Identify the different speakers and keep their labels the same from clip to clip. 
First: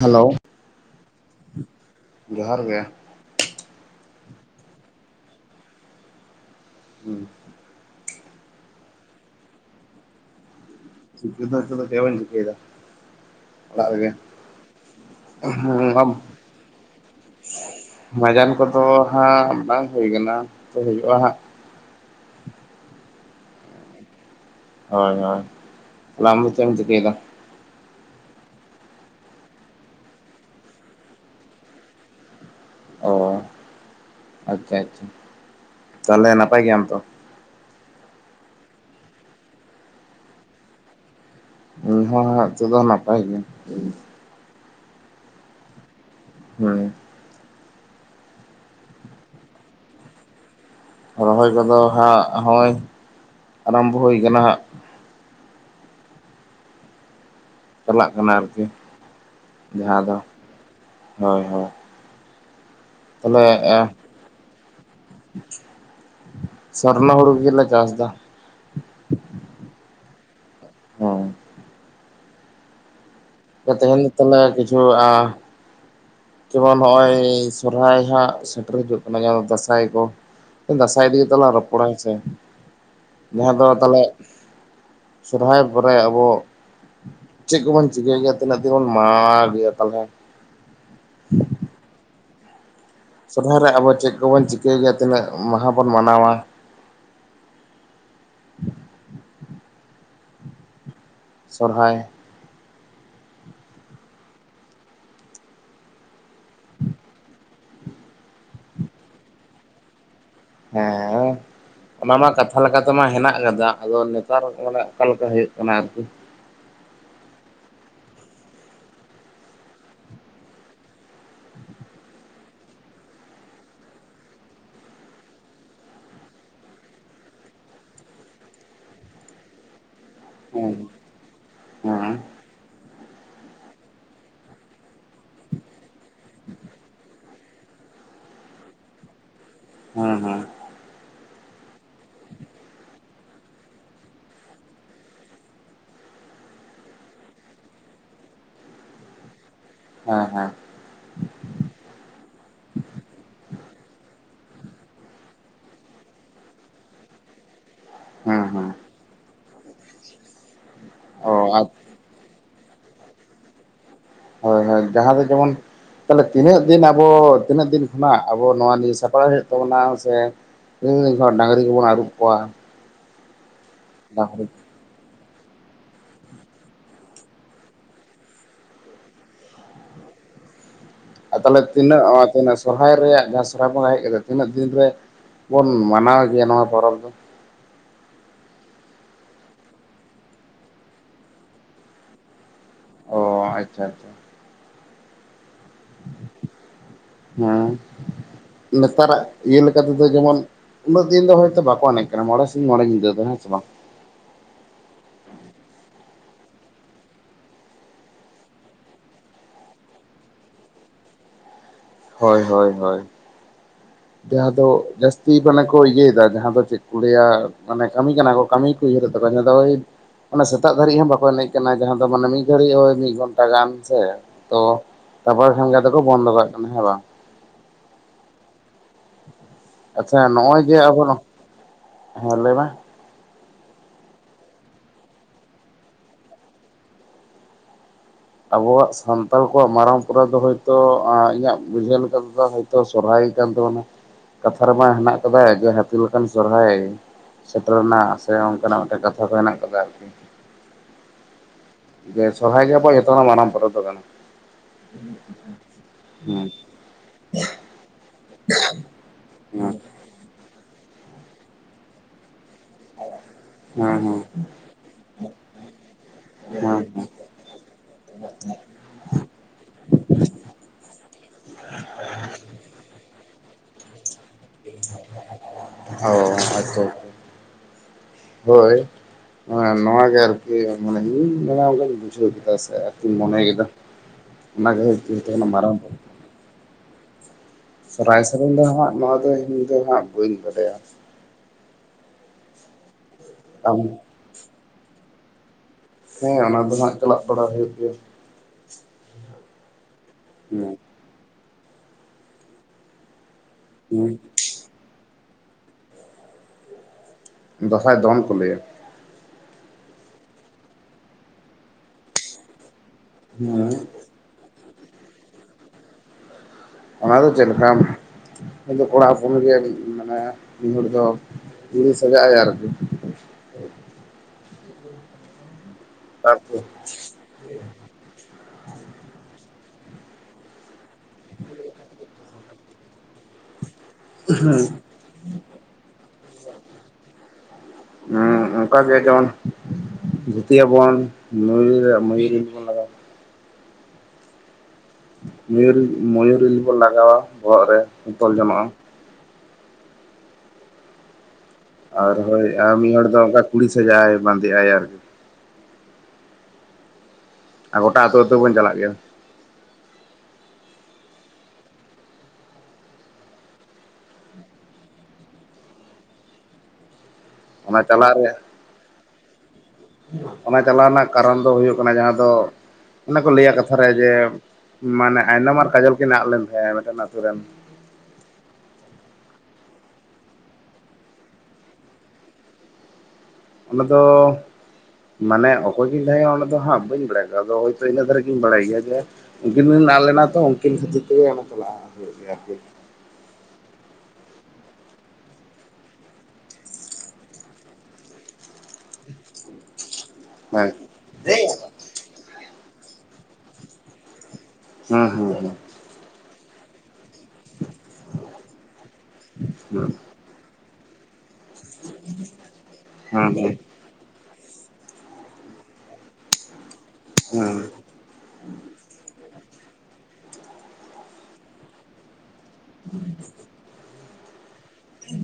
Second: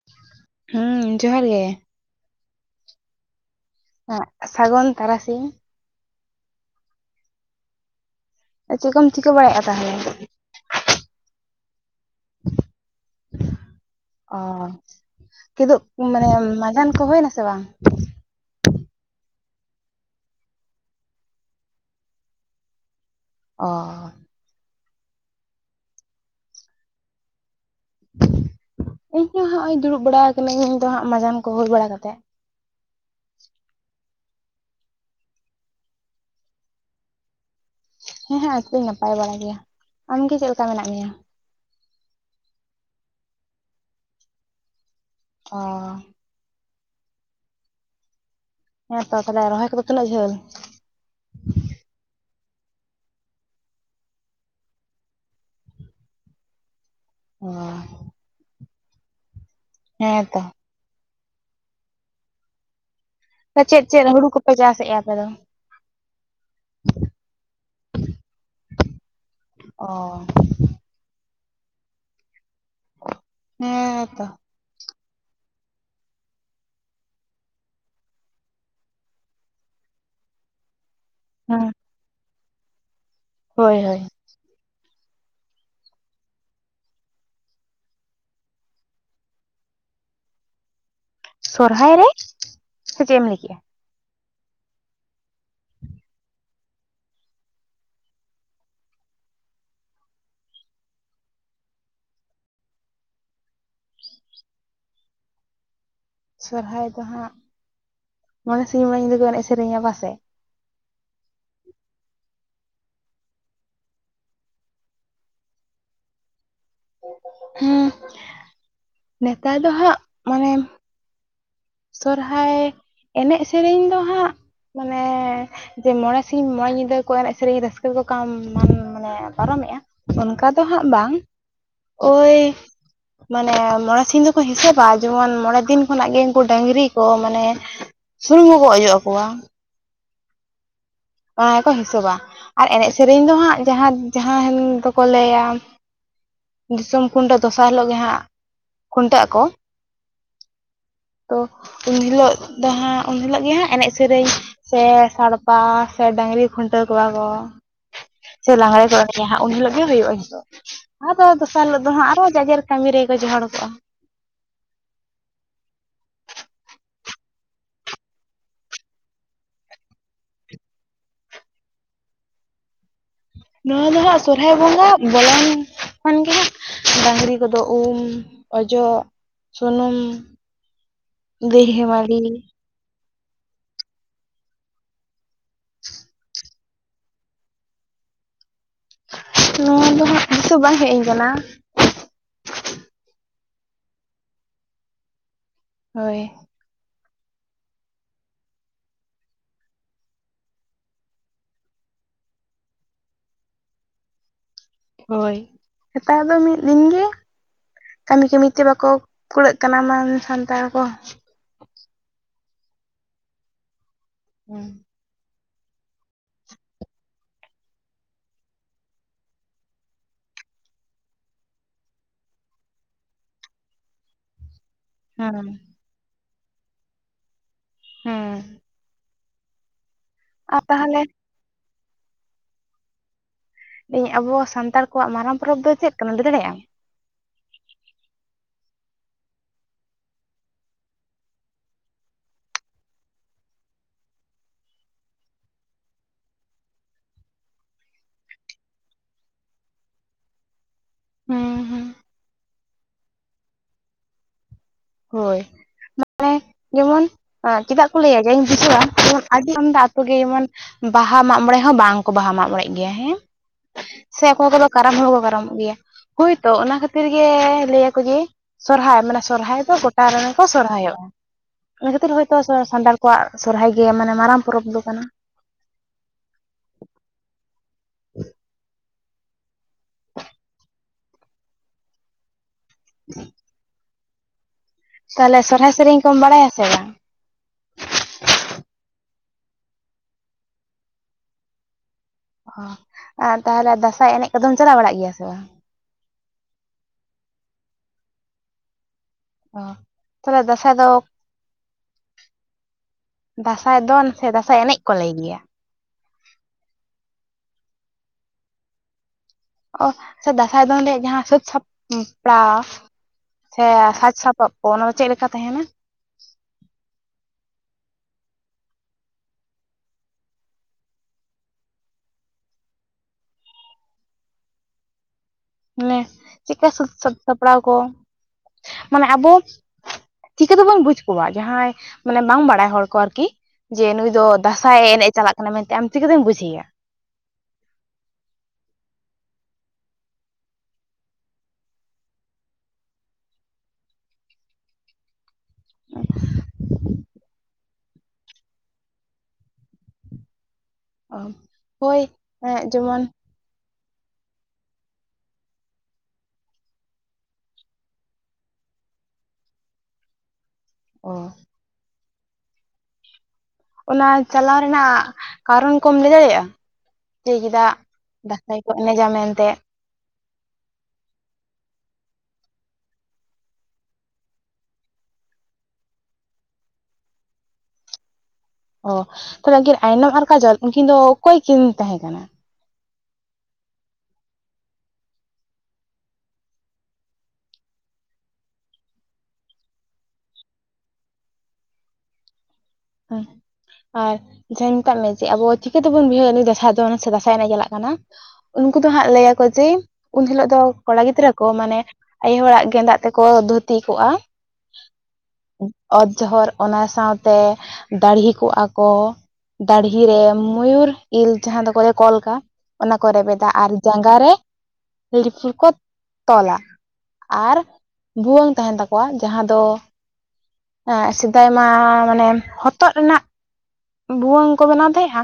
Speaker 1: Hello
Speaker 2: ᱦᱩ ᱡᱚᱦᱟᱨ ᱜᱮ ᱾
Speaker 1: ᱡᱚᱦᱟᱨ ᱜᱮ
Speaker 2: ᱥᱟᱹᱜᱩᱱ ᱛᱟᱨᱟᱥᱤᱧ
Speaker 1: ᱦᱩ
Speaker 2: ᱪᱮᱫᱠᱚᱢ ᱴᱷᱤᱠᱟᱹ ᱵᱟᱲᱟᱭᱟᱜ ᱛᱟᱦᱞᱮ?
Speaker 1: ᱪᱤᱠᱟᱹ ᱫᱚ ᱱᱤᱛᱚᱜ ᱫᱚ ᱪᱮᱫ ᱦᱚ ᱵᱟᱹᱧ ᱪᱤᱠᱟᱹᱭᱮᱫᱟ ᱚᱲᱟᱜ ᱨᱮᱜᱮ ᱾
Speaker 2: ᱚ ᱠᱤᱫᱚᱜ ᱢᱟᱱᱮ ᱢᱟᱡᱟᱱ ᱠᱚ ᱦᱩᱭ ᱱᱟᱥᱮ ᱵᱟᱝ?
Speaker 1: ᱢᱟᱡᱟᱱ ᱠᱚᱫᱚ ᱦᱟᱜ ᱵᱟᱝ ᱦᱩᱭ ᱠᱟᱱᱟ ᱛᱚ ᱦᱩᱭᱩᱜ-ᱟ ᱦᱟᱜ ᱾
Speaker 2: ᱚᱻᱻ
Speaker 1: ᱦᱳᱭ ᱦᱳᱭ ᱛᱟᱦᱞᱮ ᱟᱢ ᱫᱚ ᱪᱮᱫ ᱮᱢ ᱪᱤᱠᱟᱹᱭ ᱫᱟᱢ?
Speaker 2: ᱤᱧ ᱦᱚ ᱦᱚᱜ-ᱚᱭ ᱫᱩᱲᱩᱵ ᱵᱟᱲᱟ ᱠᱟᱹᱱᱤᱧ ᱫᱚ ᱦᱟᱜ ᱢᱟᱡᱟᱱ ᱠᱚ ᱦᱩᱭ ᱵᱟᱲᱟ ᱠᱟᱛᱮ ᱾
Speaker 1: ᱚ ᱟᱪᱪᱷᱟ ᱟᱪᱪᱷᱟ ᱛᱟᱦᱞᱮ ᱱᱟᱯᱟᱭ ᱜᱮᱭᱟᱢ ᱛᱚ?
Speaker 2: ᱦᱮ ᱦᱮ ᱟᱛ-ᱫᱚᱧ ᱱᱟᱯᱟᱭ ᱵᱟᱲᱟ ᱜᱮᱭᱟ ᱾ ᱟᱢᱜᱮ ᱪᱮᱫ ᱞᱮᱠᱟ ᱢᱮᱱᱟᱜ ᱢᱮᱭᱟ?
Speaker 1: [unintelligible] ᱦᱟᱸᱜ ᱱᱚᱛᱮ ᱫᱚ ᱱᱟᱯᱟᱭ ᱜᱮ
Speaker 2: ᱚ
Speaker 1: ᱦᱮᱸ
Speaker 2: ᱦᱮᱸ ᱛᱚ ᱛᱟᱦᱚᱞᱮ ᱨᱚᱦᱚᱭ ᱠᱚᱫᱚ ᱛᱤᱱᱟᱹᱜ ᱡᱷᱟᱹᱞ?
Speaker 1: ᱨᱚᱦᱚᱭ ᱠᱚᱫᱚ ᱦᱟᱸᱜ ᱦᱚᱸᱭ ᱟᱨᱟᱢᱵᱚ ᱦᱩᱭ ᱠᱟᱱᱟ ᱦᱟᱸᱜ ᱾
Speaker 2: ᱚ
Speaker 1: ᱪᱟᱞᱟᱜ ᱠᱟᱱᱟ ᱟᱨᱠᱤ ᱡᱟᱦᱟ ᱫᱚ
Speaker 2: ᱦᱮᱸᱛᱚ
Speaker 1: ᱦᱳᱭ ᱦᱳᱭ ᱾
Speaker 2: ᱪᱮᱫ ᱪᱮᱫ ᱦᱳᱲᱳ ᱠᱚᱯᱮ ᱪᱟᱥᱮᱫᱼᱟ ᱟᱯᱮ ᱫᱚ
Speaker 1: ᱥᱚᱨᱱᱚ ᱦᱳᱲᱳ ᱜᱮᱞᱮ ᱪᱟᱥ ᱮᱫᱟ
Speaker 2: ᱚᱻ
Speaker 1: ᱦᱚᱭ ᱛᱮᱦᱮᱧ ᱫᱚ
Speaker 2: ᱦᱮᱸᱛᱚ
Speaker 1: ᱛᱟᱦᱚᱞᱮ ᱠᱤᱪᱷᱩ ᱟᱻ ᱡᱮᱢᱚᱱ ᱱᱚᱜᱼᱚᱭ ᱥᱚᱨᱦᱟᱭ ᱦᱟᱸᱜ ᱥᱮᱴᱮᱨ ᱦᱤᱡᱩᱜ ᱠᱟᱱᱟ [unintelligible] ᱫᱟᱸᱥᱟᱭ ᱠᱚ ᱫᱟᱸᱥᱟᱭ ᱤᱫᱤ ᱠᱟᱛᱮ ᱞᱟᱝ ᱨᱚᱯᱚᱲᱟ ᱦᱮᱸ ᱥᱮ [unintelligible] ᱫᱚ
Speaker 2: ᱦᱳᱭ ᱦᱳᱭ
Speaker 1: ᱛᱟᱦᱚᱞᱮ ᱥᱚᱨᱦᱟᱭ ᱯᱚᱨᱮ ᱟᱵᱚ ᱪᱮᱫ ᱠᱚᱵᱚᱱ ᱪᱤᱠᱟᱹᱭ ᱜᱮᱭᱟ ᱛᱤᱱᱟᱹᱜ ᱫᱤᱱ ᱵᱚᱱ ᱢᱟᱱᱟᱣ ᱜᱮᱭᱟ ᱛᱟᱦᱚᱞᱮ
Speaker 2: ᱥᱚᱨᱦᱟᱭ ᱨᱮ ᱥᱮ ᱪᱮᱫ ᱮᱢ ᱞᱟᱹᱭ ᱠᱮᱜᱼᱟ
Speaker 1: ᱥᱚᱨᱦᱟᱭ ᱨᱮ ᱟᱵᱚ ᱪᱮᱫ ᱠᱚᱵᱚᱱ ᱪᱤᱠᱟᱹᱭ ᱜᱮᱭᱟ ᱛᱤᱱᱟᱹᱜ ᱢᱟᱦᱟ ᱵᱚᱱ ᱢᱟᱱᱟᱣᱟ ᱥᱚᱨᱦᱟᱭ
Speaker 2: ᱥᱚᱨᱦᱟᱭ ᱫᱚ ᱦᱟᱸᱜ ᱢᱚᱬᱮ ᱥᱤᱧ ᱢᱚᱬᱮ ᱧᱤᱫᱟᱹ ᱠᱚ ᱮᱱᱮᱡ ᱥᱮᱨᱮᱧᱟ ᱵᱟᱥᱮ
Speaker 1: ᱦᱮᱸᱻ ᱚᱱᱟ ᱢᱟ ᱠᱟᱛᱷᱟ ᱞᱮᱠᱟ ᱛᱮᱢᱟ ᱦᱮᱱᱟᱜ ᱟᱠᱟᱫᱟ ᱟᱫᱚ ᱱᱮᱛᱟᱨ ᱢᱟᱱᱮ ᱚᱠᱟ ᱞᱮᱠᱟ ᱦᱩᱭᱩᱜ ᱠᱟᱱᱟ ᱟᱨᱠᱤ
Speaker 2: ᱦᱩᱸ ᱱᱮᱛᱟᱨ ᱫᱚ ᱦᱟᱸᱜ ᱢᱟᱱᱮ ᱥᱚᱨᱦᱟᱭ ᱮᱱᱮᱡ ᱥᱮᱨᱮᱧ ᱫᱚ ᱦᱟᱸᱜ ᱢᱟᱱᱮ ᱡᱮ ᱢᱚᱬᱮ ᱥᱤᱧ ᱢᱚᱬᱮ ᱧᱤᱫᱟᱹ ᱠᱚ ᱮᱱᱮᱡ ᱥᱮᱨᱮᱧ ᱨᱟᱹᱥᱠᱟᱹ [unintelligible] ᱢᱟᱢ ᱢᱟᱱᱮ ᱯᱟᱨᱚᱢᱮᱜᱼᱟ ᱚᱱᱠᱟ ᱫᱚ
Speaker 1: ᱦᱮᱸ
Speaker 2: ᱦᱟᱸᱜ ᱵᱟᱝ
Speaker 1: ᱦᱮᱸ
Speaker 2: ᱳᱭ ᱢᱟᱱᱮ ᱢᱚᱬᱮ ᱥᱤᱧ ᱫᱚᱠᱚ ᱦᱤᱥᱟᱹᱵᱟ ᱡᱮᱢᱚᱱ ᱢᱚᱬᱮ ᱫᱤᱱ ᱠᱷᱚᱱᱟᱜ ᱜᱮ ᱠᱩ ᱰᱟᱹᱝᱨᱤ ᱠᱚ ᱢᱟᱱᱮ ᱥᱩᱱᱩᱢ ᱠᱚᱠᱚ ᱚᱡᱚᱜ ᱟᱠᱚᱣᱟ
Speaker 1: ᱦᱮᱸ ᱦᱩᱸ
Speaker 2: ᱚᱱᱟ ᱜᱮᱠᱚ ᱦᱤᱥᱟᱹᱵᱼᱟ ᱟᱨ ᱮᱱᱮᱡ ᱥᱮᱨᱮᱧ ᱫᱚ ᱦᱟᱸᱜ ᱡᱟᱦᱟᱸ ᱡᱟᱦᱟᱸ ᱫᱚᱠᱚ ᱞᱟᱹᱭᱟ ᱫᱤᱥᱚᱢ ᱠᱷᱩᱱᱴᱟᱹᱣ ᱫᱚᱥᱟᱨ ᱦᱤᱞᱚᱜ ᱜᱮ ᱦᱟᱸᱜ ᱠᱷᱩᱱᱴᱟᱹᱜ ᱟᱠᱚ
Speaker 1: ᱦᱮᱸ ᱦᱮᱸ
Speaker 2: ᱛᱚ ᱩᱱ ᱦᱤᱞᱚᱜ ᱫᱚ ᱦᱟᱸᱜ ᱩᱱ ᱦᱤᱞᱚᱜ ᱜᱮ ᱦᱟᱸᱜ ᱮᱱᱮᱡ ᱥᱮᱨᱮᱧ ᱥᱮ ᱥᱟᱲᱯᱟ ᱥᱮ ᱰᱟᱹᱝᱨᱤ ᱠᱷᱩᱱᱴᱟᱹᱣ ᱠᱚᱣᱟ ᱠᱚ
Speaker 1: ᱦᱮᱸ
Speaker 2: ᱥᱮ
Speaker 1: ᱦᱮᱸ
Speaker 2: ᱞᱟᱜᱽᱲᱮ ᱠᱚ ᱮᱱᱮᱡᱟ ᱦᱟᱸᱜ ᱩᱱ ᱦᱤᱞᱚᱜ ᱜᱮ ᱦᱩᱭᱩᱜᱼᱟ ᱟᱫᱚ
Speaker 1: ᱚ
Speaker 2: ᱫᱚᱥᱟᱨ
Speaker 1: ᱟᱨ
Speaker 2: ᱦᱤᱞᱚᱜ ᱫᱚ ᱦᱟᱸᱜ ᱟᱨᱚ ᱡᱟᱡᱮᱨ ᱠᱟᱹᱢᱤ ᱨᱮᱜᱮ ᱡᱚᱦᱚᱲ ᱠᱚᱜᱼᱟ
Speaker 1: ᱦᱚᱭ ᱦᱚᱭ ᱡᱟᱦᱟᱸ ᱨᱮᱫᱚ ᱡᱮᱢᱚᱱ ᱛᱟᱦᱟᱞᱮ ᱛᱤᱱᱟᱹᱜ ᱫᱤᱱ ᱟᱵᱚ ᱛᱤᱱᱟᱹᱜ ᱫᱤᱱ ᱠᱷᱚᱱᱟᱜ ᱟᱵᱚ ᱱᱚᱣᱟ ᱱᱤᱭᱟᱹ ᱥᱟᱯᱲᱟᱣ ᱦᱩᱭᱩᱜ ᱛᱟᱵᱚᱱᱟ ᱥᱮ [unintelligible] ᱰᱟᱝᱨᱤ ᱠᱚᱵᱚᱱ ᱟᱹᱨᱩᱵ ᱠᱚᱣᱟ
Speaker 2: ᱱᱚᱣᱟ ᱫᱚ ᱦᱟᱸᱜ
Speaker 1: ᱰᱟᱝᱨᱤ
Speaker 2: ᱥᱚᱨᱦᱟᱭ ᱵᱚᱸᱜᱟ ᱵᱚᱞᱚ ᱞᱮᱱ ᱠᱷᱟᱱ ᱜᱮ ᱦᱟᱸᱜ ᱰᱟᱹᱝᱨᱤ ᱠᱚᱫᱚ ᱩᱢ ᱚᱡᱚᱜ ᱥᱩᱱᱩᱢ
Speaker 1: ᱟᱫᱚ ᱛᱟᱦᱚᱞᱮ
Speaker 2: ᱫᱤᱨ ᱦᱮᱢᱟᱞᱤ
Speaker 1: ᱛᱤᱱᱟᱹᱜ [unintelligible] ᱥᱚᱨᱦᱟᱭ ᱨᱮᱭᱟᱜ ᱡᱟᱦᱟᱸ ᱥᱚᱨᱦᱟᱭ ᱵᱚᱸᱜᱟ ᱦᱮᱡ ᱠᱟᱛᱮ ᱛᱤᱱᱟᱹᱜ ᱫᱤᱱ ᱨᱮ ᱵᱚᱱ ᱢᱟᱱᱟᱣ ᱜᱮᱭᱟ ᱱᱚᱣᱟ ᱯᱚᱨᱚᱵᱽ ᱫᱚ
Speaker 2: ᱱᱚᱣᱟ ᱫᱚ ᱦᱟᱸᱜ ᱫᱤᱥᱟᱹ ᱵᱟᱭ ᱦᱮᱡ ᱤᱧ ᱠᱟᱱᱟ
Speaker 1: ᱚ ᱟᱪᱪᱷᱟ ᱟᱪᱪᱷᱟ
Speaker 2: ᱦᱚᱭ
Speaker 1: ᱦᱮᱸ ᱱᱮᱛᱟᱨᱟᱜ ᱤᱭᱟᱹ ᱞᱮᱠᱟ ᱛᱮᱫᱚ ᱡᱮᱢᱚᱱ ᱩᱱᱟᱹᱜ ᱫᱤᱱ ᱫᱚ ᱦᱚᱭ ᱛᱚ ᱵᱟᱠᱚ ᱮᱱᱮᱡ ᱠᱟᱱᱟ ᱢᱚᱬᱮ ᱥᱤᱧ ᱢᱚᱬᱮ ᱧᱤᱫᱟᱹ ᱫᱚ ᱦᱮᱸ ᱥᱮ ᱵᱟᱝ
Speaker 2: ᱦᱚᱭ ᱱᱮᱛᱟᱨ ᱫᱚ ᱢᱤᱫ ᱫᱤᱱ ᱜᱮ ᱠᱟᱹᱢᱤ ᱠᱟᱹᱢᱤ ᱛᱮ ᱵᱟᱠᱚ ᱠᱩᱲᱟᱹᱜ ᱠᱟᱱᱟ [unintelligible] ᱥᱟᱱᱛᱟᱲ ᱠᱚ
Speaker 1: ᱦᱚᱭ ᱦᱚᱭ ᱦᱚᱭ [unintelligible] ᱫᱚ
Speaker 2: ᱦᱮᱸ
Speaker 1: ᱡᱟᱹᱥᱛᱤ ᱛᱤ ᱢᱟᱱᱮ ᱠᱚ ᱤᱭᱟᱹᱭᱮᱫᱟ ᱡᱟᱦᱟᱸ ᱫᱚ ᱪᱮᱫ ᱠᱚ ᱞᱟᱹᱭᱟ ᱢᱟᱱᱮ ᱠᱟᱹᱢᱤ ᱠᱟᱱᱟ ᱠᱚ ᱠᱟᱹᱢᱤ ᱠᱚ ᱩᱭᱦᱟᱹᱨᱮᱫ ᱛᱟᱠᱚᱣᱟ ᱡᱟᱦᱟᱸ ᱫᱚ ᱳᱭ ᱚᱱᱮ ᱥᱮᱛᱟᱜ ᱫᱷᱟᱹᱨᱤᱡ ᱦᱚᱸ ᱵᱟᱠᱚ ᱮᱱᱮᱡ ᱠᱟᱱᱟ ᱡᱟᱦᱟᱸ ᱫᱚ ᱢᱟᱱᱮ ᱢᱤᱫ ᱜᱷᱟᱹᱲᱤᱡ ᱢᱤᱫ ᱜᱷᱚᱱᱴᱟ ᱜᱟᱱ ᱥᱮ ᱛᱚ ᱛᱟᱯᱚᱨᱮ ᱠᱷᱚᱱ ᱜᱮ ᱟᱫᱚ ᱠᱚ ᱵᱚᱱᱫᱚ ᱠᱟᱜ ᱠᱟᱱᱟ ᱦᱮᱸ ᱵᱟᱝ
Speaker 2: ᱦᱮᱸ
Speaker 1: ᱟᱪᱪᱷᱟ
Speaker 2: ᱟᱨ
Speaker 1: ᱱᱚᱜ-ᱚᱭ ᱡᱮ
Speaker 2: ᱛᱟᱦᱚᱞᱮ
Speaker 1: ᱟᱵᱚ ᱦᱮᱸ ᱞᱟᱹᱭ ᱢᱮ
Speaker 2: ᱞᱟᱹᱭ ᱤᱧ ᱟᱵᱚ ᱥᱟᱱᱛᱟᱲ ᱠᱚᱣᱟᱜ ᱢᱟᱨᱟᱝ ᱯᱚᱨᱚᱵᱽ ᱫᱚ ᱪᱮᱫ ᱠᱟᱱᱟᱢ? ᱞᱟᱹᱭ ᱫᱟᱲᱮᱭᱟᱜ-ᱟ
Speaker 1: ᱟᱵᱚᱣᱟᱜ ᱥᱟᱱᱛᱟᱲ ᱠᱚᱣᱟᱜ ᱢᱟᱨᱟᱝ ᱯᱚᱨᱟ ᱫᱚ ᱦᱳᱭᱛᱳ ᱤᱧᱟᱹᱜ ᱵᱩᱡᱷᱟᱹᱣ ᱞᱮᱠᱟᱛᱮᱫᱚ ᱚ ᱥᱚᱨᱦᱟᱭ ᱠᱟᱱ ᱛᱟᱵᱚᱱᱟ ᱠᱟᱛᱷᱟ ᱨᱮᱢᱟ ᱦᱮᱱᱟᱜ ᱟᱠᱟᱫᱟ ᱡᱮ ᱦᱟᱹᱛᱤ ᱞᱮᱠᱟᱱ ᱥᱚᱨᱦᱟᱭ ᱥᱮᱴᱮᱨᱱᱟ ᱥᱮ ᱚᱱᱠᱟᱱᱟᱜ ᱢᱤᱫᱴᱮᱱ ᱠᱟᱛᱷᱟ ᱠᱚ ᱦᱮᱱᱟᱜ ᱟᱠᱟᱫᱟ ᱟᱨᱠᱤ
Speaker 2: ᱦᱮᱸ ᱦᱮᱸ
Speaker 1: ᱡᱮ ᱥᱚᱨᱦᱟᱭ ᱜᱮ ᱟᱵᱚᱣᱟᱜ ᱡᱚᱛᱚᱱᱟᱜ ᱢᱟᱨᱟᱝ ᱯᱚᱨᱚᱵ ᱫᱚ ᱠᱟᱱᱟ
Speaker 2: ᱦᱳᱭ ᱢᱟᱱᱮ
Speaker 1: ᱦᱩᱸ
Speaker 2: ᱡᱮᱢᱚᱱ ᱪᱮᱫᱟᱜ ᱠᱚ ᱞᱟᱹᱭᱟ ᱡᱟᱹᱧ ᱵᱩᱡᱷᱟᱹᱣᱟ ᱡᱮᱢ ᱟᱹᱰᱤ
Speaker 1: ᱦᱮᱸ
Speaker 2: ᱟᱢᱫᱟ ᱡᱮᱢᱚᱱ ᱵᱟᱦᱟ ᱢᱟᱜ ᱢᱚᱬᱮ ᱦᱚᱸ ᱵᱟᱝ ᱠᱚ ᱵᱟᱦᱟ ᱢᱟᱜ ᱢᱚᱬᱮᱜ ᱜᱮᱭᱟ ᱦᱮᱸ
Speaker 1: ᱦᱮᱸ
Speaker 2: ᱥᱮ ᱚᱠᱚᱭ ᱠᱚᱫᱚ ᱠᱟᱨᱟᱢ ᱦᱚᱲᱠᱚ ᱠᱟᱨᱟᱢᱚᱜ ᱜᱮᱭᱟ ᱦᱳᱭᱛᱚ
Speaker 1: ᱦᱮᱸ
Speaker 2: ᱚᱱᱟ ᱠᱷᱟᱹᱛᱤᱨ
Speaker 1: ᱦᱮᱸ
Speaker 2: ᱜᱮ ᱞᱟᱹᱭᱟᱠᱚ ᱡᱮ ᱥᱚᱨᱦᱟᱭ ᱢᱟᱱᱮ ᱥᱚᱨᱦᱟᱭ ᱛᱚ ᱜᱚᱴᱟ ᱨᱮ ᱠᱚ ᱥᱚᱨᱦᱟᱭᱚᱜ-ᱟ ᱚᱱᱟ ᱠᱷᱟᱹᱛᱤᱨ ᱦᱚᱭᱛᱚ ᱥᱟᱱᱛᱟᱲ ᱠᱚᱣᱟᱜ ᱥᱚᱨᱦᱟᱭ ᱜᱮ ᱢᱟᱱᱮ ᱢᱟᱨᱟᱝ ᱯᱚᱨᱚᱵᱽ ᱫᱚ ᱠᱟᱱᱟ
Speaker 1: ᱦᱳᱭ ᱟᱪᱪᱷᱟ ᱟᱪᱪᱷᱟ ᱦᱳᱭ ᱱᱚᱣᱟᱜᱮ ᱟᱨᱠᱤ ᱢᱟᱱᱮ ᱤᱧ ᱢᱟᱱᱟ ᱜᱮᱧ ᱵᱩᱡᱷᱟᱹᱣ ᱠᱮᱫᱟ ᱥᱮ ᱟᱨᱠᱤᱧ ᱢᱚᱱᱮ ᱠᱮᱫᱟ ᱚᱱᱟ ᱜᱮ ᱦᱩᱭᱩᱜ
Speaker 2: ᱛᱟᱦᱚᱞᱮ
Speaker 1: ᱠᱟᱱᱟ
Speaker 2: ᱥᱚᱨᱦᱟᱭ
Speaker 1: ᱢᱟᱨᱟᱝ
Speaker 2: ᱥᱮᱨᱮᱧ ᱠᱚᱢ ᱵᱟᱲᱟᱭᱟ ᱥᱮ ᱵᱟᱝ
Speaker 1: ᱥᱚᱨᱚᱦᱟᱭ ᱥᱮᱨᱮᱧ ᱫᱚ ᱦᱟᱸᱜ ᱱᱚᱣᱟ ᱫᱚ ᱤᱧ ᱫᱚ ᱦᱟᱸᱜ ᱵᱟᱹᱧ ᱵᱟᱰᱟᱭᱟ
Speaker 2: ᱚ ᱛᱟᱦᱚᱞᱮ
Speaker 1: ᱟᱢ
Speaker 2: ᱫᱟᱸᱥᱟᱭ ᱮᱱᱮᱡ ᱠᱚᱫᱚᱢ ᱪᱟᱞᱟᱣ ᱵᱟᱲᱟᱜ ᱜᱮᱭᱟ ᱥᱮ ᱵᱟᱝ
Speaker 1: ᱦᱮᱸ ᱚᱱᱟ ᱫᱚ ᱦᱟᱸᱜ ᱪᱟᱞᱟᱜ ᱵᱟᱲᱟ ᱦᱩᱭᱩᱜ ᱜᱮᱭᱟ
Speaker 2: ᱚ ᱛᱟᱦᱞᱮ ᱫᱟᱸᱥᱟᱭ ᱫᱚ [unintelligible] ᱟᱨ ᱫᱚᱱ
Speaker 1: ᱦᱮᱸ
Speaker 2: ᱥᱮ ᱥᱟᱸᱥᱟᱭ ᱮᱱᱮᱡ ᱠᱚ ᱞᱟᱹᱭ ᱜᱮᱭᱟ
Speaker 1: ᱫᱟᱸᱥᱟᱭ ᱫᱚᱱ ᱠᱚ ᱞᱟᱹᱭᱟ
Speaker 2: ᱚ ᱫᱟᱸᱥᱟᱭ ᱫᱚᱱ ᱨᱮᱭᱟᱜ ᱡᱟᱦᱟᱸ ᱥᱟᱹᱡᱽ ᱥᱟᱯᱲᱟᱣ ᱥᱮ
Speaker 1: ᱦᱮᱸ
Speaker 2: ᱥᱟᱡᱽ ᱥᱟᱯᱟᱵ ᱚ ᱚᱱᱟᱫᱚ ᱪᱮᱫ ᱞᱮᱠᱟ ᱛᱟᱦᱮᱱᱟ
Speaker 1: ᱚᱱᱟ ᱫᱚ ᱪᱮᱫ ᱞᱮᱠᱟ ᱩᱱᱤ ᱫᱚ ᱠᱚᱲᱟ ᱦᱚᱯᱚᱱ ᱜᱮ ᱢᱮᱱᱟ ᱩᱱᱤ ᱦᱚᱲ ᱫᱚ ᱠᱩᱲᱤ ᱥᱟᱡᱟᱜ-ᱟᱭ ᱟᱨᱠᱤ
Speaker 2: ᱢᱟᱱᱮ
Speaker 1: ᱛᱟᱨᱯᱚᱨ
Speaker 2: ᱪᱮᱫᱠᱟ ᱥᱟᱹᱛ ᱥᱟᱯᱲᱟᱣ ᱠᱚ ᱢᱟᱱᱮ ᱟᱵᱚ ᱪᱤᱠᱟᱹ ᱫᱚᱵᱚᱱ ᱵᱩᱡ ᱠᱚᱣᱟ ᱡᱟᱦᱟᱸᱭ ᱢᱟᱱᱮ ᱵᱟᱝ ᱵᱟᱲᱟᱭ ᱦᱚᱲ ᱠᱚ ᱟᱨᱠᱤ ᱡᱮ ᱱᱩᱭ ᱫᱚ ᱫᱟᱸᱟᱭ ᱮᱱᱮᱡ ᱪᱟᱞᱟᱜ ᱠᱟᱱᱟ ᱢᱮᱱᱛᱮ ᱟᱢ ᱪᱤᱠᱟᱹᱛᱮᱢ ᱵᱩᱡᱷᱮᱭᱟ
Speaker 1: ᱦᱩ ᱚᱱᱠᱟᱟᱜᱮ ᱡᱮᱢᱚᱱ ᱫᱷᱩᱛᱤ ᱟᱵᱚᱱ ᱢᱩᱨ ᱢᱚᱭᱩᱨ ᱵᱚᱱ ᱞᱟᱜᱟᱣᱟ ᱢᱚᱭᱩᱨ ᱢᱚᱭᱩᱨ ᱤᱞ ᱵᱚᱱ ᱞᱟᱜᱟᱣᱟ ᱵᱚᱦᱚᱜ ᱨᱮ ᱛᱚᱞ ᱡᱚᱱᱚᱜ-ᱟ
Speaker 2: [inaudible]
Speaker 1: ᱟᱨ ᱦᱳᱭ ᱟᱨ ᱢᱤᱫ
Speaker 2: ᱡᱮᱢᱚᱱ
Speaker 1: ᱦᱚᱲ ᱫᱚ ᱚᱱᱠᱟ ᱠᱩᱲᱤ ᱥᱟᱡᱟᱜ ᱵᱟᱸᱫᱮᱜ-ᱟᱭ ᱟᱨᱠᱤ ᱟᱨ ᱜᱚᱴᱟ ᱟᱹᱛᱩ ᱟᱹᱛᱩ ᱵᱚᱱ ᱪᱟᱞᱟᱜ ᱜᱮᱭᱟ
Speaker 2: ᱚ ᱚᱱᱟ ᱪᱟᱞᱟᱣ ᱨᱮᱱᱟᱜ ᱠᱟᱨᱚᱱ ᱠᱚᱢ ᱞᱟᱹᱭ ᱫᱟᱲᱮᱭᱟᱜ-ᱟ ᱪᱮᱫᱟᱜ
Speaker 1: ᱚᱱᱟ ᱪᱟᱞᱟᱜ ᱨᱮ
Speaker 2: ᱫᱟᱸᱥᱟᱭ ᱠᱚ ᱮᱱᱮᱡᱟ ᱢᱮᱱᱛᱮ
Speaker 1: ᱚᱱᱟ ᱪᱟᱞᱟᱣ ᱨᱮᱱᱟᱜ ᱠᱟᱨᱚᱱ ᱫᱚ ᱦᱩᱭᱩᱜ ᱠᱟᱱᱟ ᱡᱟᱦᱟᱸ ᱫᱚ ᱚᱱᱮ ᱠᱚ ᱞᱟᱹᱭᱟ ᱠᱟᱛᱷᱟ ᱡᱮ ᱢᱟᱱᱮ ᱟᱭᱱᱚᱢ ᱟᱨ ᱠᱟᱡᱚᱞ ᱠᱤᱱ ᱟᱫ ᱞᱮᱱ ᱛᱟᱦᱮᱸᱱᱟ ᱢᱤᱫᱴᱮᱱ ᱟᱛᱩ ᱨᱮᱱ
Speaker 2: ᱚ ᱛᱟᱦᱚᱞᱮ ᱩᱱᱠᱤᱱ ᱟᱭᱱᱚᱢ ᱟᱨ ᱠᱟᱡᱚᱞ ᱩᱱᱠᱤᱱ ᱫᱚ ᱚᱠᱚᱭ ᱠᱤᱱ ᱛᱟᱦᱮᱸ ᱠᱟᱱᱟ
Speaker 1: ᱚᱱᱟ ᱫᱚ ᱢᱟᱱᱮ ᱚᱠᱚᱭ ᱠᱤᱱ ᱛᱟᱦᱮ ᱠᱟᱱᱟ ᱚᱱᱟ ᱫᱚ ᱦᱟᱸᱜ ᱵᱟᱹᱧ ᱵᱟᱰᱟᱭ ᱫᱚ ᱟᱫᱚ ᱦᱚᱭᱛᱚ ᱤᱱᱟᱹ ᱫᱷᱟᱨᱤᱡ ᱜᱤᱧ ᱵᱟᱲᱟᱭ ᱜᱮᱭᱟ ᱡᱮ ᱩᱱᱠᱤᱱ ᱠᱤᱱ ᱟᱫ ᱞᱮᱱᱟ ᱛᱚ ᱩᱱᱠᱤᱱ ᱠᱷᱟᱹᱛᱤᱨ ᱛᱮᱜᱮ ᱪᱟᱞᱟᱜ ᱦᱩᱭᱩᱜ ᱜᱮᱭᱟ ᱟᱨᱠᱤ
Speaker 2: ᱦᱮᱸ ᱟᱨ ᱡᱟᱦᱟᱸ ᱢᱮᱛᱟᱜ ᱢᱮ ᱡᱮ ᱟᱵᱚ ᱪᱤᱠᱟᱹᱛᱮᱵᱚᱱ ᱵᱷᱩᱡᱟᱣ ᱥᱟᱭ ᱫᱚ ᱥᱮ ᱫᱟᱸᱥᱟᱭ ᱮᱱᱮᱡ ᱪᱟᱞᱟᱜ ᱠᱟᱱᱟ ᱩᱱᱠᱩ ᱫᱚ ᱦᱟᱸᱜ ᱞᱟᱹᱭᱟᱠᱚ ᱡᱮ ᱩᱱ ᱦᱤᱞᱳᱜ ᱫᱚ
Speaker 1: ᱦᱮᱸ
Speaker 2: ᱠᱚᱲᱟ ᱜᱤᱫᱽᱨᱟᱹ ᱠᱚ ᱢᱟᱱᱮ ᱟᱭᱳ ᱦᱚᱲᱟᱜ ᱜᱮᱸᱫᱟᱜ ᱛᱮᱠᱚ ᱫᱷᱩᱛᱤ ᱠᱚᱜᱼᱟ
Speaker 1: ᱦᱮᱸ ᱦᱮᱸ ᱦᱮᱸ
Speaker 2: ᱚᱛ ᱡᱚᱦᱚᱨ ᱚᱱᱟ ᱥᱟᱶᱛᱮ ᱫᱟᱲᱦᱤ ᱠᱚᱜᱼᱟ ᱠᱚ
Speaker 1: ᱦᱮᱸ ᱦᱮᱸ
Speaker 2: ᱫᱟᱲᱦᱤ
Speaker 1: ᱦᱮᱸ
Speaker 2: ᱨᱮ ᱢᱚᱭᱩᱨ ᱤᱞ ᱡᱟᱦᱟᱸ ᱫᱚ ᱠᱚ ᱠᱚᱞᱜᱟ ᱚᱱᱟ ᱠᱚ ᱨᱮᱵᱮᱫᱟ ᱟᱨ ᱡᱟᱸᱜᱟ ᱨᱮ [unintelligible] ᱠᱚ ᱛᱚᱞᱟ ᱟᱨ ᱵᱷᱩᱣᱟᱹᱝ ᱛᱟᱸᱦᱮᱱ ᱛᱟᱠᱚᱣᱟ ᱡᱟᱦᱟᱸ ᱫᱚ ᱥᱮᱫᱟᱭ ᱢᱟ ᱢᱟᱱᱮ ᱦᱚᱛᱚᱫ ᱨᱮᱱᱟᱜ [inaudible] ᱵᱷᱩᱣᱟᱹᱝ ᱠᱚ ᱵᱮᱱᱟᱣ ᱛᱟᱦᱮᱸᱼᱦᱟ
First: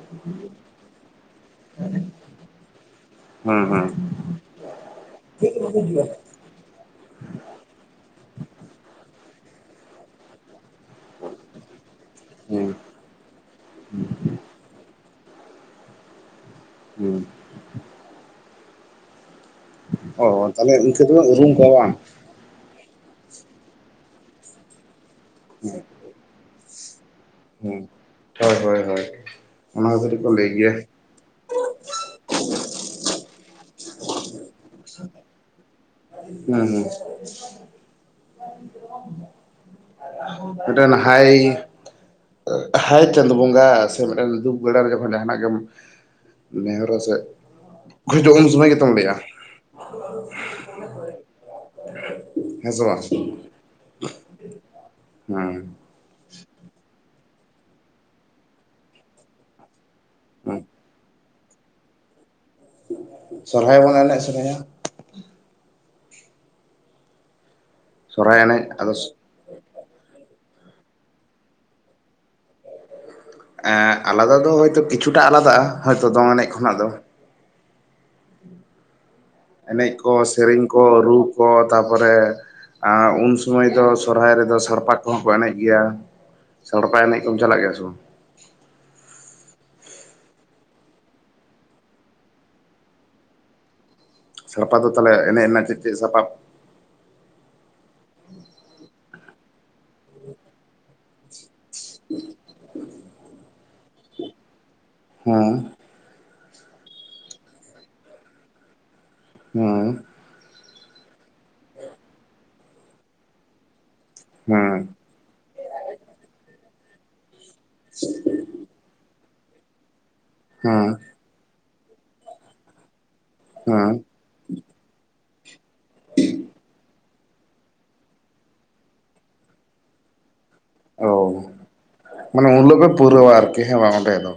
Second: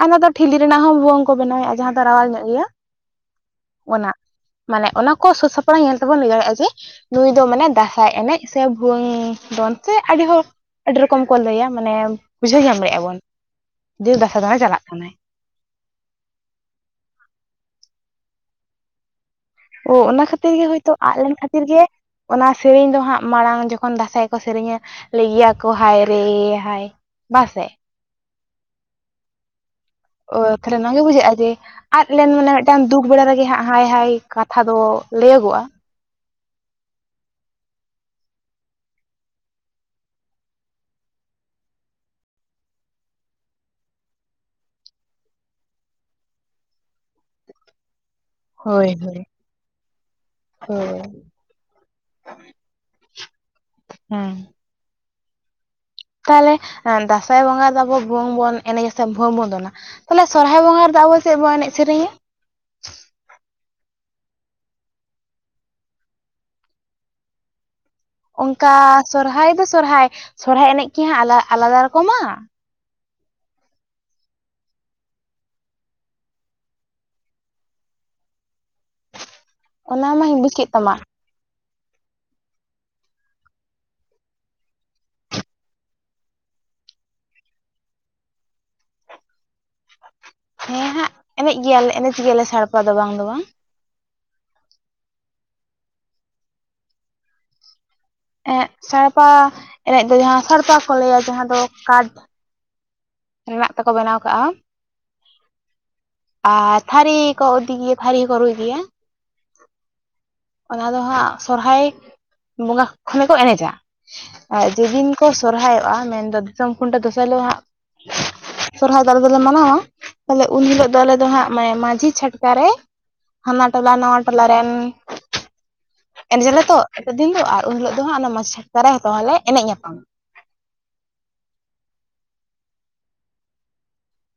Speaker 2: ᱟᱨ ᱚᱱᱟ ᱫᱚ [unintelligible] ᱴᱷᱤᱞᱤ ᱨᱮᱱᱟᱜ ᱦᱚᱸ ᱵᱷᱩᱣᱟᱹᱝ ᱠᱚ ᱵᱮᱱᱟᱣᱮᱜᱼᱟ ᱡᱟᱦᱟᱸ ᱫᱚ ᱨᱟᱣᱟᱞ ᱧᱚᱜ ᱜᱮᱭᱟ ᱾
Speaker 1: ᱦᱮᱸ
Speaker 2: ᱚᱱᱟ ᱢᱟᱱᱮ ᱚᱱᱟ ᱠᱚ ᱥᱟᱹᱼᱥᱟᱯᱲᱟᱣ ᱧᱮᱞ ᱛᱮᱵᱚᱱ ᱞᱟᱹᱭ ᱫᱟᱲᱮᱜᱼᱟ ᱡᱮ ᱱᱩᱭ ᱫᱚ ᱢᱟᱱᱮ ᱫᱟᱸᱥᱟᱭ ᱮᱱᱮᱡ ᱥᱮ ᱵᱷᱩᱮᱟᱹᱝ ᱫᱚᱱ ᱥᱮ ᱟᱹᱰᱤ ᱦᱚᱲ ᱟᱹᱰᱤ ᱨᱚᱠᱚᱢ ᱠᱚ ᱞᱟᱹᱭᱟ ᱢᱟᱱᱮ
Speaker 1: ᱦᱮᱸ
Speaker 2: ᱵᱩᱡᱷᱟᱹᱣ
Speaker 1: ᱦᱮᱸ
Speaker 2: ᱧᱟᱢ ᱫᱟᱼᱵᱚᱱ ᱡᱮ ᱫᱟᱸᱥᱟᱭ ᱫᱟᱬᱟ ᱪᱟᱞᱟᱜ ᱠᱟᱱᱟᱭ ᱾
Speaker 1: [unintelligible]
Speaker 2: ᱚ ᱚᱱᱟ ᱠᱷᱟᱹᱛᱤᱨ ᱜᱮ
Speaker 1: ᱛᱟᱦᱚᱞᱮ
Speaker 2: ᱦᱚᱭ ᱛᱚ
Speaker 1: ᱤᱱᱠᱟᱹ ᱫᱚ
Speaker 2: ᱟᱜ ᱞᱮᱱ
Speaker 1: ᱩᱨᱩᱢ
Speaker 2: ᱠᱷᱟᱹᱛᱤᱨ
Speaker 1: ᱠᱚᱣᱟ
Speaker 2: ᱜᱮ
Speaker 1: ᱵᱟᱝ
Speaker 2: ᱚᱱᱟ ᱥᱮᱨᱮᱧ ᱫᱚ ᱦᱟᱸᱜ ᱢᱟᱲᱟᱝ ᱡᱚᱠᱷᱚᱱ ᱫᱟᱸᱥᱟᱭ ᱠᱚ ᱥᱮᱨᱮᱧᱟ ᱞᱟᱹᱭ ᱜᱤᱭᱟ ᱠᱚ ᱦᱟᱭ ᱨᱮ ᱦᱟᱭ ᱵᱟᱥᱮ
Speaker 1: ᱦᱩᱸ ᱦᱚᱭ ᱦᱚᱭ ᱦᱚᱭ ᱚᱱᱟ [unintelligible]
Speaker 2: ᱚ ᱛᱷᱟᱞᱮ
Speaker 1: ᱦᱮᱸ
Speaker 2: ᱱᱚᱣᱟ ᱜᱮ ᱵᱩᱡᱷᱟᱹᱜᱼᱟ ᱡᱮ ᱟᱫ ᱞᱮᱱ ᱢᱟᱱᱮ ᱢᱤᱫᱴᱟᱝ ᱫᱩᱠ ᱵᱟᱲᱟ ᱨᱮᱜᱮ ᱦᱟᱸᱜ ᱦᱟᱭ ᱦᱟᱭ ᱠᱟᱛᱷᱟ ᱫᱚ ᱞᱟᱹᱭᱟᱹᱜᱚᱜᱼᱟ
Speaker 1: ᱦᱩᱸ ᱦᱩᱸ [unintelligible] ᱢᱤᱫᱴᱮᱱ ᱦᱟᱭ ᱦᱟᱭ ᱪᱟᱸᱫ ᱵᱚᱸᱜᱟ ᱥᱮ ᱢᱤᱫᱴᱮᱱ ᱫᱩᱠ ᱵᱮᱰᱟ ᱡᱚᱠᱷᱚᱱ ᱡᱟᱦᱟᱱᱟᱜ ᱜᱮᱢ ᱱᱮᱦᱚᱨᱟ ᱥᱮ ᱩᱱ ᱡᱚᱠᱷᱚᱱ ᱩᱱ ᱥᱚᱢᱚᱭ ᱜᱮᱛᱚᱢ
Speaker 2: ᱦᱳᱭ
Speaker 1: ᱞᱟᱹᱭᱼᱟ
Speaker 2: ᱦᱳᱭ ᱦᱳᱭ᱾
Speaker 1: ᱦᱮᱸᱥᱮ ᱵᱟᱝ
Speaker 2: ᱦᱮᱸ
Speaker 1: ᱦᱮᱸ
Speaker 2: ᱛᱟᱦᱚᱞᱮ ᱫᱟᱸᱥᱟᱭ ᱵᱚᱸᱜᱟ ᱫᱚ ᱟᱵᱚ ᱵᱷᱩᱣᱝ ᱵᱚᱱ ᱮᱱᱮᱡᱟ ᱥᱮ ᱵᱷᱩᱣᱟᱹᱝ ᱵᱚᱱ ᱫᱚᱱᱟ? ᱛᱟᱦᱚᱞᱮ
Speaker 1: ᱦᱮᱸ
Speaker 2: ᱥᱚᱨᱦᱟᱭ ᱵᱚᱸᱜᱟ ᱨᱮᱫᱚ ᱟᱵᱚ ᱪᱮᱜ ᱵᱚ ᱮᱱᱮᱡ ᱥᱮᱨᱮᱧᱟ?
Speaker 1: ᱥᱚᱨᱦᱟᱭ ᱵᱚᱱ ᱮᱱᱮᱡ ᱥᱮᱨᱮᱧᱟ ᱥᱚᱨᱦᱟᱭ ᱮᱱᱮᱡ
Speaker 2: ᱚᱱᱠᱟ
Speaker 1: ᱟᱫᱚ
Speaker 2: ᱥᱚᱨᱦᱟᱭ ᱫᱚ ᱥᱚᱨᱦᱟᱭ ᱥᱚᱨᱦᱟᱭ ᱮᱱᱮᱡ ᱠᱤ ᱦᱟᱸᱜ ᱟᱞᱟ ᱟᱞᱟᱫᱟ ᱨᱚᱠᱚᱢᱟ
Speaker 1: ᱮᱸ ᱟᱞᱟᱫᱟ ᱫᱚ ᱦᱚᱭ ᱛᱚ ᱠᱤᱪᱷᱩᱴᱟᱜ ᱟᱞᱟᱫᱟᱼᱟ ᱦᱭᱛᱚ ᱫᱚᱝ ᱮᱱᱮᱡ ᱠᱷᱚᱱᱟᱜ ᱫᱚ ᱾ ᱮᱱᱮᱡ
Speaker 2: ᱚᱱᱟ
Speaker 1: ᱠᱚ
Speaker 2: ᱢᱟᱧ ᱵᱩᱡ
Speaker 1: ᱥᱮᱨᱮᱧ
Speaker 2: ᱠᱮᱫ
Speaker 1: ᱠᱚ
Speaker 2: ᱛᱟᱢᱟ
Speaker 1: ᱨᱩ ᱠᱚ ᱛᱟᱨᱯᱚᱨᱮ ᱟᱸ ᱩᱱ ᱥᱚᱢᱚᱭ ᱫᱚ ᱥᱚᱨᱦᱟᱭ ᱨᱮᱫᱚ ᱥᱟᱲᱯᱟ ᱠᱚ ᱦᱚᱸ ᱠᱚ ᱮᱱᱮᱡ ᱜᱮᱭᱟ ᱾ ᱥᱟᱲᱯᱟ ᱮᱱᱮᱡ ᱠᱚᱢ ᱪᱟᱞᱟᱜ ᱜᱮᱭᱟ ᱥᱮ ᱵᱟᱝ?
Speaker 2: ᱦᱮᱸ ᱦᱟᱸᱜ ᱮᱱᱮᱡ ᱜᱮᱭᱟᱞᱮ ᱮᱱᱮᱡ ᱜᱮᱭᱟᱞᱮ ᱥᱟᱲᱯᱟ ᱫᱚ ᱵᱟᱝ ᱫᱚ ᱵᱟᱝ ᱾
Speaker 1: ᱥᱟᱲᱯᱟ ᱫᱚ ᱛᱟᱦᱞᱮ ᱮᱱᱮᱡ ᱨᱮᱱᱟᱜ ᱪᱮᱫ ᱪᱮᱫ ᱥᱟᱯᱟᱵ?
Speaker 2: ᱮᱻ ᱥᱟᱲᱯᱟ ᱮᱱᱮᱡ ᱫᱚ ᱡᱟᱦᱟᱸ ᱥᱟᱲᱯᱟ ᱠᱚ ᱞᱟᱹᱭᱟ ᱡᱟᱦᱟᱸ ᱫᱚ ᱠᱟᱴ
Speaker 1: [unintelligible]
Speaker 2: ᱨᱮᱱᱟᱜ ᱛᱮᱠᱚ ᱵᱮᱱᱟᱣ ᱠᱟᱜᱼᱟ
Speaker 1: ᱦᱮᱸ
Speaker 2: ᱟᱨ ᱛᱷᱟᱹᱨᱤ ᱠᱚ ᱤᱫᱤ ᱜᱮᱭᱟ ᱛᱷᱟᱹᱨᱤ ᱦᱚᱸᱠᱚ ᱨᱩᱭ ᱜᱮᱭᱟ ᱾
Speaker 1: ᱦᱮᱸᱻ
Speaker 2: ᱚᱱᱟ ᱫᱚ ᱦᱟᱸᱜ ᱥᱚᱨᱦᱟᱭ ᱵᱚᱸᱜᱟ ᱠᱷᱚᱱᱮ ᱠᱚ ᱮᱱᱮᱡᱟ ᱾ ᱟᱨ
Speaker 1: ᱦᱮᱸ
Speaker 2: ᱡᱮᱫᱤᱱ ᱠᱚ ᱥᱚᱨᱦᱟᱭᱚᱜᱼᱟ ᱢᱮᱱᱫᱚ ᱫᱤᱥᱚᱢ ᱠᱷᱩᱱᱴᱟᱹᱣ ᱫᱚᱥᱟᱨ ᱦᱤᱞᱚᱜ ᱦᱟᱸᱜ᱾ ᱥᱚᱨᱦᱟᱭ ᱫᱚ ᱟᱞᱮ ᱟᱫᱚᱞᱮ ᱢᱟᱱᱟᱣᱟ ᱛᱟᱞᱮ ᱩᱱ
Speaker 1: ᱦᱮᱸ
Speaker 2: ᱦᱤᱞᱚᱜ ᱫᱚ ᱟᱞᱮ ᱫᱚ ᱦᱟᱸᱜ ᱢᱟᱭ ᱢᱟᱹᱡᱷᱤ ᱪᱷᱟᱴ ᱠᱟᱨᱮ ᱦᱟᱱᱟ
Speaker 1: ᱦᱮᱸ
Speaker 2: ᱴᱚᱞᱟ ᱱᱟᱣᱟ ᱴᱚᱞᱟ ᱨᱮᱱ ᱮᱱᱮᱡᱟᱞᱮ ᱛᱚ [unintelligible] ᱫᱤᱱ ᱫᱚ ᱟᱨ ᱩᱱ ᱦᱤᱞᱚᱜ ᱫᱚ ᱦᱟᱸᱜ ᱚᱱᱟ ᱢᱟᱪᱷ ᱪᱷᱟᱴᱠᱟ ᱨᱮ ᱦᱚᱛᱚ ᱞᱮ ᱮᱱᱮᱡ ᱧᱟᱯᱟᱢᱟ ᱾
Speaker 1: ᱚ ᱢᱟᱱᱮ ᱩᱱᱞᱚᱜ ᱯᱩᱨᱟᱹᱣᱟ ᱟᱨᱠᱤ [unintelligible] ᱵᱟᱝ ᱚᱸᱰᱮ ᱫᱚ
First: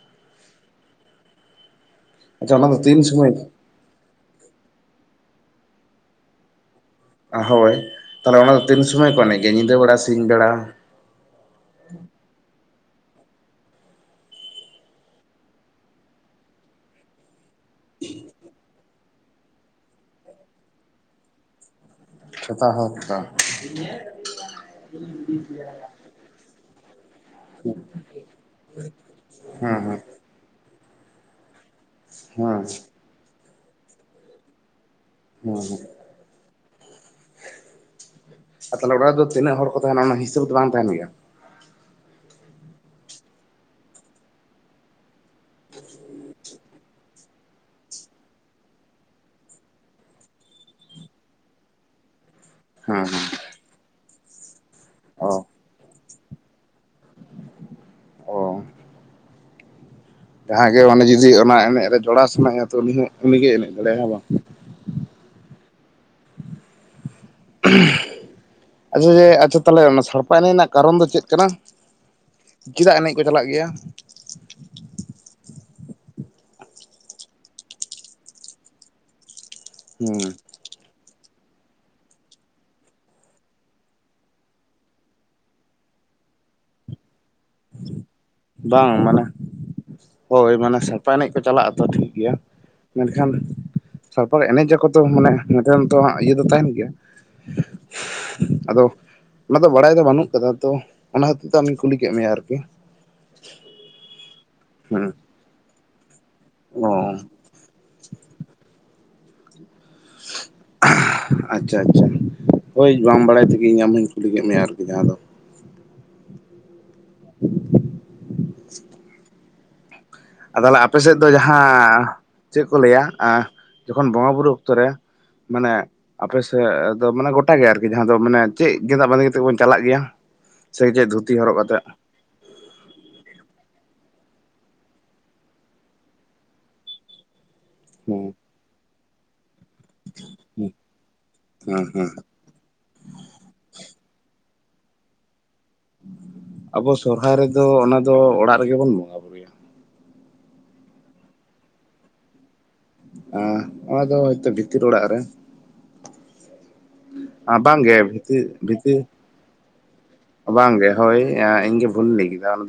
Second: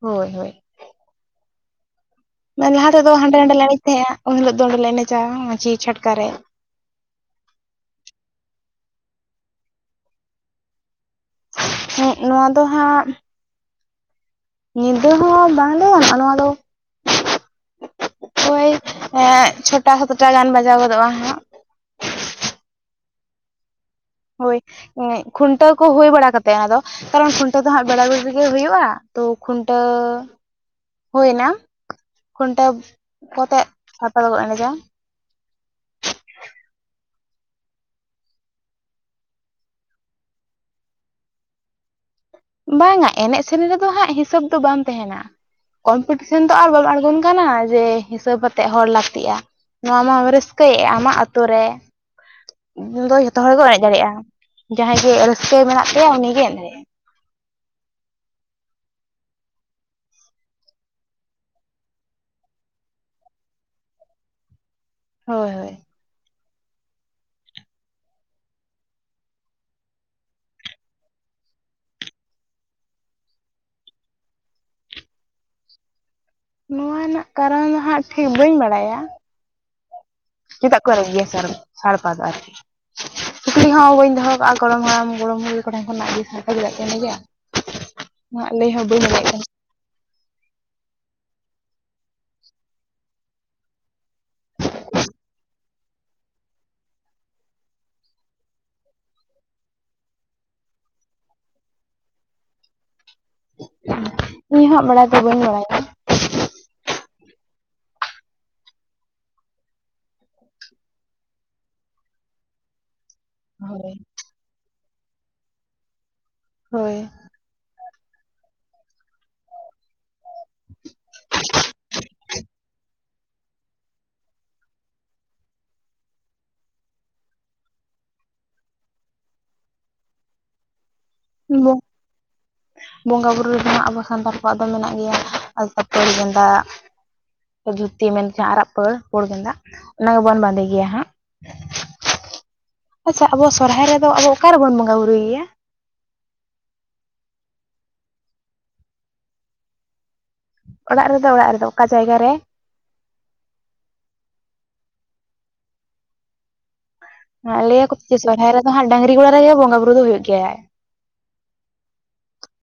Speaker 2: ᱦᱚᱭ ᱦᱚᱭ
Speaker 1: ᱟᱪᱪᱷᱟ ᱚᱱᱟ
Speaker 2: ᱢᱟᱱ
Speaker 1: ᱫᱚ
Speaker 2: ᱞᱟᱦᱟ
Speaker 1: ᱛᱤᱱ
Speaker 2: ᱛᱮᱫᱚ
Speaker 1: ᱥᱚᱢᱚᱭ
Speaker 2: ᱦᱟᱸᱰᱮ ᱱᱟᱰᱮ ᱞᱮ ᱮᱱᱮᱡ ᱛᱟᱦᱮᱸᱜᱼᱟ ᱩᱱ ᱦᱤᱞᱚᱜ ᱫᱚ ᱚᱸᱰᱮ ᱞᱮ ᱮᱱᱮᱡᱟ ᱢᱟᱹᱡᱷᱤ ᱪᱷᱟᱴᱠᱟ ᱨᱮ ᱾
Speaker 1: ᱦᱚᱭ ᱛᱟᱦᱞᱮ ᱚᱱᱟ ᱫᱚ ᱛᱤᱱ ᱥᱚᱢᱚᱭ ᱠᱚ ᱮᱱᱮᱡ ᱜᱮ ᱧᱤᱫᱟᱹ ᱵᱮᱲᱟ ᱥᱤᱧ ᱵᱮᱲᱟ?
Speaker 2: ᱦᱮᱸᱜ ᱱᱚᱣᱟ ᱫᱚ ᱦᱟᱸᱜ ᱧᱤᱫᱟᱹ ᱦᱚᱸ ᱵᱟᱝ ᱫᱚ [unintelligible] ᱱᱚᱣᱟ ᱫᱚ ᱳᱭ ᱪᱷᱚᱴᱟ ᱥᱟᱛᱴᱟ ᱜᱟᱱ ᱵᱟᱡᱟᱣ ᱜᱚᱫᱚᱜᱼᱟ ᱦᱟᱸᱜ
Speaker 1: ᱪᱷᱚᱴᱟ ᱥᱟᱛᱴᱟ [unintelligible]
Speaker 2: ᱦᱚᱭ ᱠᱷᱩᱱᱴᱟᱹᱣ ᱠᱚ ᱦᱩᱭ ᱵᱟᱲᱟ ᱠᱟᱛᱮ [unintelligible] ᱫᱚ ᱠᱟᱨᱚᱱ ᱠᱷᱩᱱᱴᱟᱹᱣ ᱫᱚ ᱦᱟᱸᱜ ᱵᱮᱲᱟ-ᱵᱤᱲᱤ ᱜᱮ ᱦᱩᱭᱩᱜᱼᱟ ᱛᱚ
Speaker 1: ᱦᱮᱸ
Speaker 2: ᱠᱷᱩᱱᱴᱟᱹᱣ
Speaker 1: ᱦᱮᱸ
Speaker 2: ᱦᱩᱭᱱᱟ
Speaker 1: ᱦᱮᱸ
Speaker 2: ᱠᱷᱩᱱᱴᱟᱹᱣ ᱠᱚᱛᱮ ᱦᱟᱛᱟᱣ ᱜᱚᱫ ᱮᱱᱜᱮᱭᱟ ᱾
Speaker 1: ᱚ ᱟᱨ ᱛᱟᱦᱞᱮ ᱚᱲᱟᱜ ᱨᱮ ᱫᱚ ᱛᱤᱱᱟᱹᱜ ᱦᱚᱲ ᱠᱚ ᱛᱟᱦᱮᱱᱟ ᱚᱱᱟ ᱦᱤᱥᱟᱹᱵ ᱫᱚ ᱵᱟᱝ ᱛᱟᱦᱮᱱ ᱜᱮᱭᱟ
Speaker 2: ᱵᱟᱝᱟ ᱮᱱᱮᱡ ᱥᱮᱨᱮᱧ ᱨᱮᱫᱚ ᱦᱟᱸᱜ ᱦᱤᱥᱟᱹᱵ ᱫᱚ ᱵᱟᱝ ᱛᱟᱦᱮᱱᱟ ᱠᱚᱢᱯᱤᱴᱤᱥᱮᱱ ᱫᱚ ᱟᱨ ᱵᱟᱢ ᱟᱬᱜᱚᱱ ᱠᱟᱱᱟ ᱡᱮ ᱦᱤᱥᱟᱹᱵᱛᱜ ᱦᱚᱲ ᱞᱟᱹᱠᱛᱤᱜ-ᱟ ᱱᱚᱣᱟ ᱢᱟ ᱨᱟᱹᱥᱠᱟᱹᱭᱮᱫ-ᱟ ᱟᱢᱟᱜ ᱟᱛᱳ ᱨᱮ
Speaker 1: ᱦᱮᱸ
Speaker 2: ᱫᱚ
Speaker 1: ᱦᱮᱸ
Speaker 2: ᱡᱷᱚᱛᱚ ᱦᱚᱲ ᱠᱚ ᱮᱱᱮᱡ ᱫᱟᱲᱮᱭᱟᱜ-ᱟ ᱡᱟᱦᱟᱸᱭ ᱜᱮ
Speaker 1: ᱚ
Speaker 2: ᱨᱟᱹᱥᱠᱟᱹ ᱢᱮᱱᱟᱜ ᱛᱟᱭᱟ ᱩᱱᱤᱜᱮ ᱮᱱ ᱫᱟᱲᱮᱭᱟᱜ-ᱟ
Speaker 1: ᱚ ᱡᱟᱦᱟᱸᱭ ᱜᱮ ᱢᱟᱱᱮ ᱡᱩᱫᱤ ᱚᱱᱟ ᱮᱱᱮᱡ ᱨᱮ ᱡᱚᱲᱟᱣ ᱥᱟᱱᱟᱭᱮᱭᱟ ᱛᱚ ᱩᱱᱤ ᱦᱚᱸ ᱩᱱᱤᱜᱮ ᱮᱱᱮᱡ ᱫᱟᱲᱮᱭᱟᱜ-ᱟ ᱦᱮ ᱵᱟᱝ
Speaker 2: ᱦᱳᱭ ᱦᱳᱭ
Speaker 1: ᱟᱪᱪᱷᱟ ᱡᱮ ᱟᱪᱪᱷᱟ ᱛᱟᱦᱞᱮ ᱚᱱᱟ ᱥᱟᱲᱯᱟ ᱮᱱᱮᱡ ᱨᱮᱱᱟᱜ ᱠᱟᱨᱚᱱ ᱫᱚ ᱪᱮᱫ ᱠᱟᱱᱟ ᱪᱮᱫᱟᱜ ᱮᱱᱮᱡ ᱠᱚ ᱪᱟᱞᱟᱜ ᱜᱮᱭᱟ
Speaker 2: ᱱᱚᱣᱟ ᱨᱮᱱᱟᱜ ᱠᱟᱨᱚᱱ ᱫᱚ ᱦᱟᱸᱜ ᱴᱷᱤᱠ ᱵᱟᱹᱧ ᱵᱟᱲᱟᱭᱟ
Speaker 1: ᱦᱩᱸ
Speaker 2: ᱪᱮᱫᱟᱜ ᱠᱚ ᱟᱨᱮᱡ ᱜᱮᱭᱟ ᱥᱟᱨ ᱥᱟᱲᱯᱟ ᱫᱚ ᱟᱨᱠᱤ ᱥᱩᱠᱨᱤ ᱦᱚᱸ ᱵᱟᱹᱧ ᱫᱚᱦᱚ ᱠᱟᱜ-ᱟ ᱜᱚᱲᱚᱢ ᱦᱟᱲᱟᱢ ᱜᱚᱲᱚᱢ ᱜᱚᱲᱚᱢ ᱠᱷᱚᱱᱟᱜ [unintelligible] ᱜᱮᱭᱟ
Speaker 1: ᱵᱟᱝ ᱢᱟᱱᱮ ᱦᱳᱭ ᱢᱟᱱᱮ ᱥᱟᱲᱯᱟ ᱮᱱᱮᱡ ᱠᱚ ᱪᱟᱞᱟᱜ ᱟᱛᱚ ᱴᱷᱤᱠ ᱜᱮᱭᱟ ᱢᱮᱱᱠᱷᱟᱱ ᱥᱟᱲᱯᱟ ᱮᱱᱮᱡ ᱟᱠᱚ ᱛᱚ ᱢᱟᱱᱮ ᱱᱮᱛᱟᱨ ᱫᱚ ᱤᱭᱟᱹ ᱫᱚ ᱛᱟᱦᱮᱱ ᱜᱮᱭᱟ ᱟᱫᱚ ᱚᱱᱟ ᱫᱚ ᱵᱟᱲᱟᱭ ᱫᱚ ᱵᱟᱹᱱᱩᱜ ᱠᱟᱫᱟ ᱛᱚ ᱚᱱᱟ ᱦᱚᱛᱮᱡ ᱛᱮ ᱟᱢᱤ ᱠᱩᱞᱤ ᱠᱮᱫ ᱢᱮᱭᱟ ᱟᱨᱠᱤ
Speaker 2: ᱤᱧᱦᱟᱜ ᱵᱟᱲᱟᱭ
Speaker 1: ᱦᱮᱸ
Speaker 2: ᱫᱚ ᱵᱟᱹᱧ ᱵᱟᱲᱟᱭᱟ
Speaker 1: ᱚ ᱟᱪᱪᱷᱟ ᱟᱪᱪᱷᱟ ᱦᱳᱭ ᱵᱟᱲᱟᱭ ᱛᱮᱜᱮ ᱤᱧ ᱟᱢ
Speaker 2: ᱦᱳᱭ
Speaker 1: ᱦᱚᱧ ᱠᱩᱞᱤ ᱠᱮᱫ ᱢᱮᱭᱟ ᱟᱨᱠᱤ ᱡᱟᱦᱟᱸ ᱫᱚ
Speaker 2: ᱦᱳᱭ
Speaker 1: ᱟᱫᱚᱞᱟᱜ ᱟᱯᱮ ᱥᱮᱫ ᱫᱚ ᱡᱟᱦᱟᱸ ᱪᱮᱫ ᱠᱚ ᱞᱟᱹᱭᱟ ᱡᱚᱠᱷᱚᱱ ᱵᱚᱸᱜᱟ ᱵᱩᱨᱩ ᱚᱠᱛᱚ ᱨᱮ ᱢᱟᱱᱮ ᱟᱯᱮ ᱥᱮᱫ ᱫᱚ ᱢᱟᱱᱮ ᱜᱚᱴᱟ ᱜᱮ ᱟᱨᱠᱤ ᱡᱟᱦᱟᱸ ᱫᱚ ᱢᱟᱱᱮ ᱪᱮᱫ ᱜᱮᱸᱫᱟᱜ ᱵᱟᱸᱫᱮ ᱠᱟᱛᱮᱫ ᱵᱚᱱ ᱪᱟᱞᱟᱜ ᱜᱮᱭᱟ ᱥᱮ ᱪᱮᱫ ᱫᱷ ᱦᱸ
Speaker 2: [unintelligible] ᱵᱚᱸᱜᱟ ᱵᱩᱨᱩ ᱨᱮᱫᱚ ᱟᱵᱚ ᱥᱟᱱᱛᱟᱲ ᱠᱚᱣᱟᱜ ᱫᱚ ᱢᱮᱱᱟᱜ ᱜᱮᱭᱟ ᱟᱞᱛᱟ ᱯᱟᱹᱲ ᱜᱮᱸᱫᱟᱜ ᱫᱷᱩᱛᱤ
Speaker 1: ᱦᱮᱸ
Speaker 2: ᱢᱮᱱᱠᱷᱟ ᱟᱨᱟᱜ ᱯᱟᱹᱲ ᱯᱩᱲ ᱜᱮᱸᱫᱟᱜ ᱚᱱᱟ ᱜᱮᱵᱚᱱ ᱵᱟᱸᱫᱮ ᱜᱮᱭᱟ ᱦᱟᱸᱜ
Speaker 1: ᱦᱮᱸ ᱦᱮᱸ
Speaker 2: ᱟᱪᱪᱷᱟ ᱟᱵᱚ ᱥᱚᱨᱦᱟᱭ ᱨᱮᱫᱚ ᱟᱵᱚ ᱚᱠᱟᱨᱮᱵᱚᱱ ᱵᱚᱸᱜᱟ ᱵᱩᱨᱩᱜᱮᱭᱟ
Speaker 1: ᱟᱵᱚ ᱥᱚᱨᱦᱟᱭ ᱨᱮᱫᱚ ᱚᱱᱟ ᱫᱚ ᱚᱲᱟᱜ ᱨᱮᱜᱮ ᱵᱚᱱ ᱵᱚᱸᱜᱟ ᱵᱩᱨᱩᱭᱟ
Speaker 2: ᱚᱲᱟᱜ ᱨᱮᱫᱚ ᱚᱲᱟᱜ ᱨᱮᱫᱚ ᱚᱠᱟ ᱡᱟᱭᱜᱟ ᱨᱮ
Speaker 1: ᱦᱮ ᱱᱚᱣᱟ ᱫᱚ ᱦᱚᱭᱛᱳ ᱵᱷᱤᱛᱤᱨ ᱚᱲᱟᱜ ᱨᱮ ᱵᱟᱝᱜᱮ
Speaker 2: ᱞᱟᱹᱭᱟᱠᱚ ᱡᱮ
Speaker 1: ᱵᱷᱤᱛᱤ
Speaker 2: ᱥᱚᱨᱦᱟᱭ ᱨᱮᱫᱚ ᱦᱟᱸᱜ
Speaker 1: ᱵᱷᱤᱛᱤ
Speaker 2: ᱰᱟᱹᱝᱨᱤ ᱜᱚᱲᱟ ᱨᱮᱜᱮ ᱵᱚᱸᱜᱟ ᱵᱩᱨᱩ ᱫᱚ ᱦᱩᱭᱩᱜ ᱜᱮᱭᱟ
Speaker 1: ᱵᱟᱝᱜᱮ ᱦᱳᱭ ᱤᱧ ᱜᱮ ᱵᱷᱩᱞ ᱤᱧ ᱞᱟᱹᱭ ᱠᱮᱫᱟ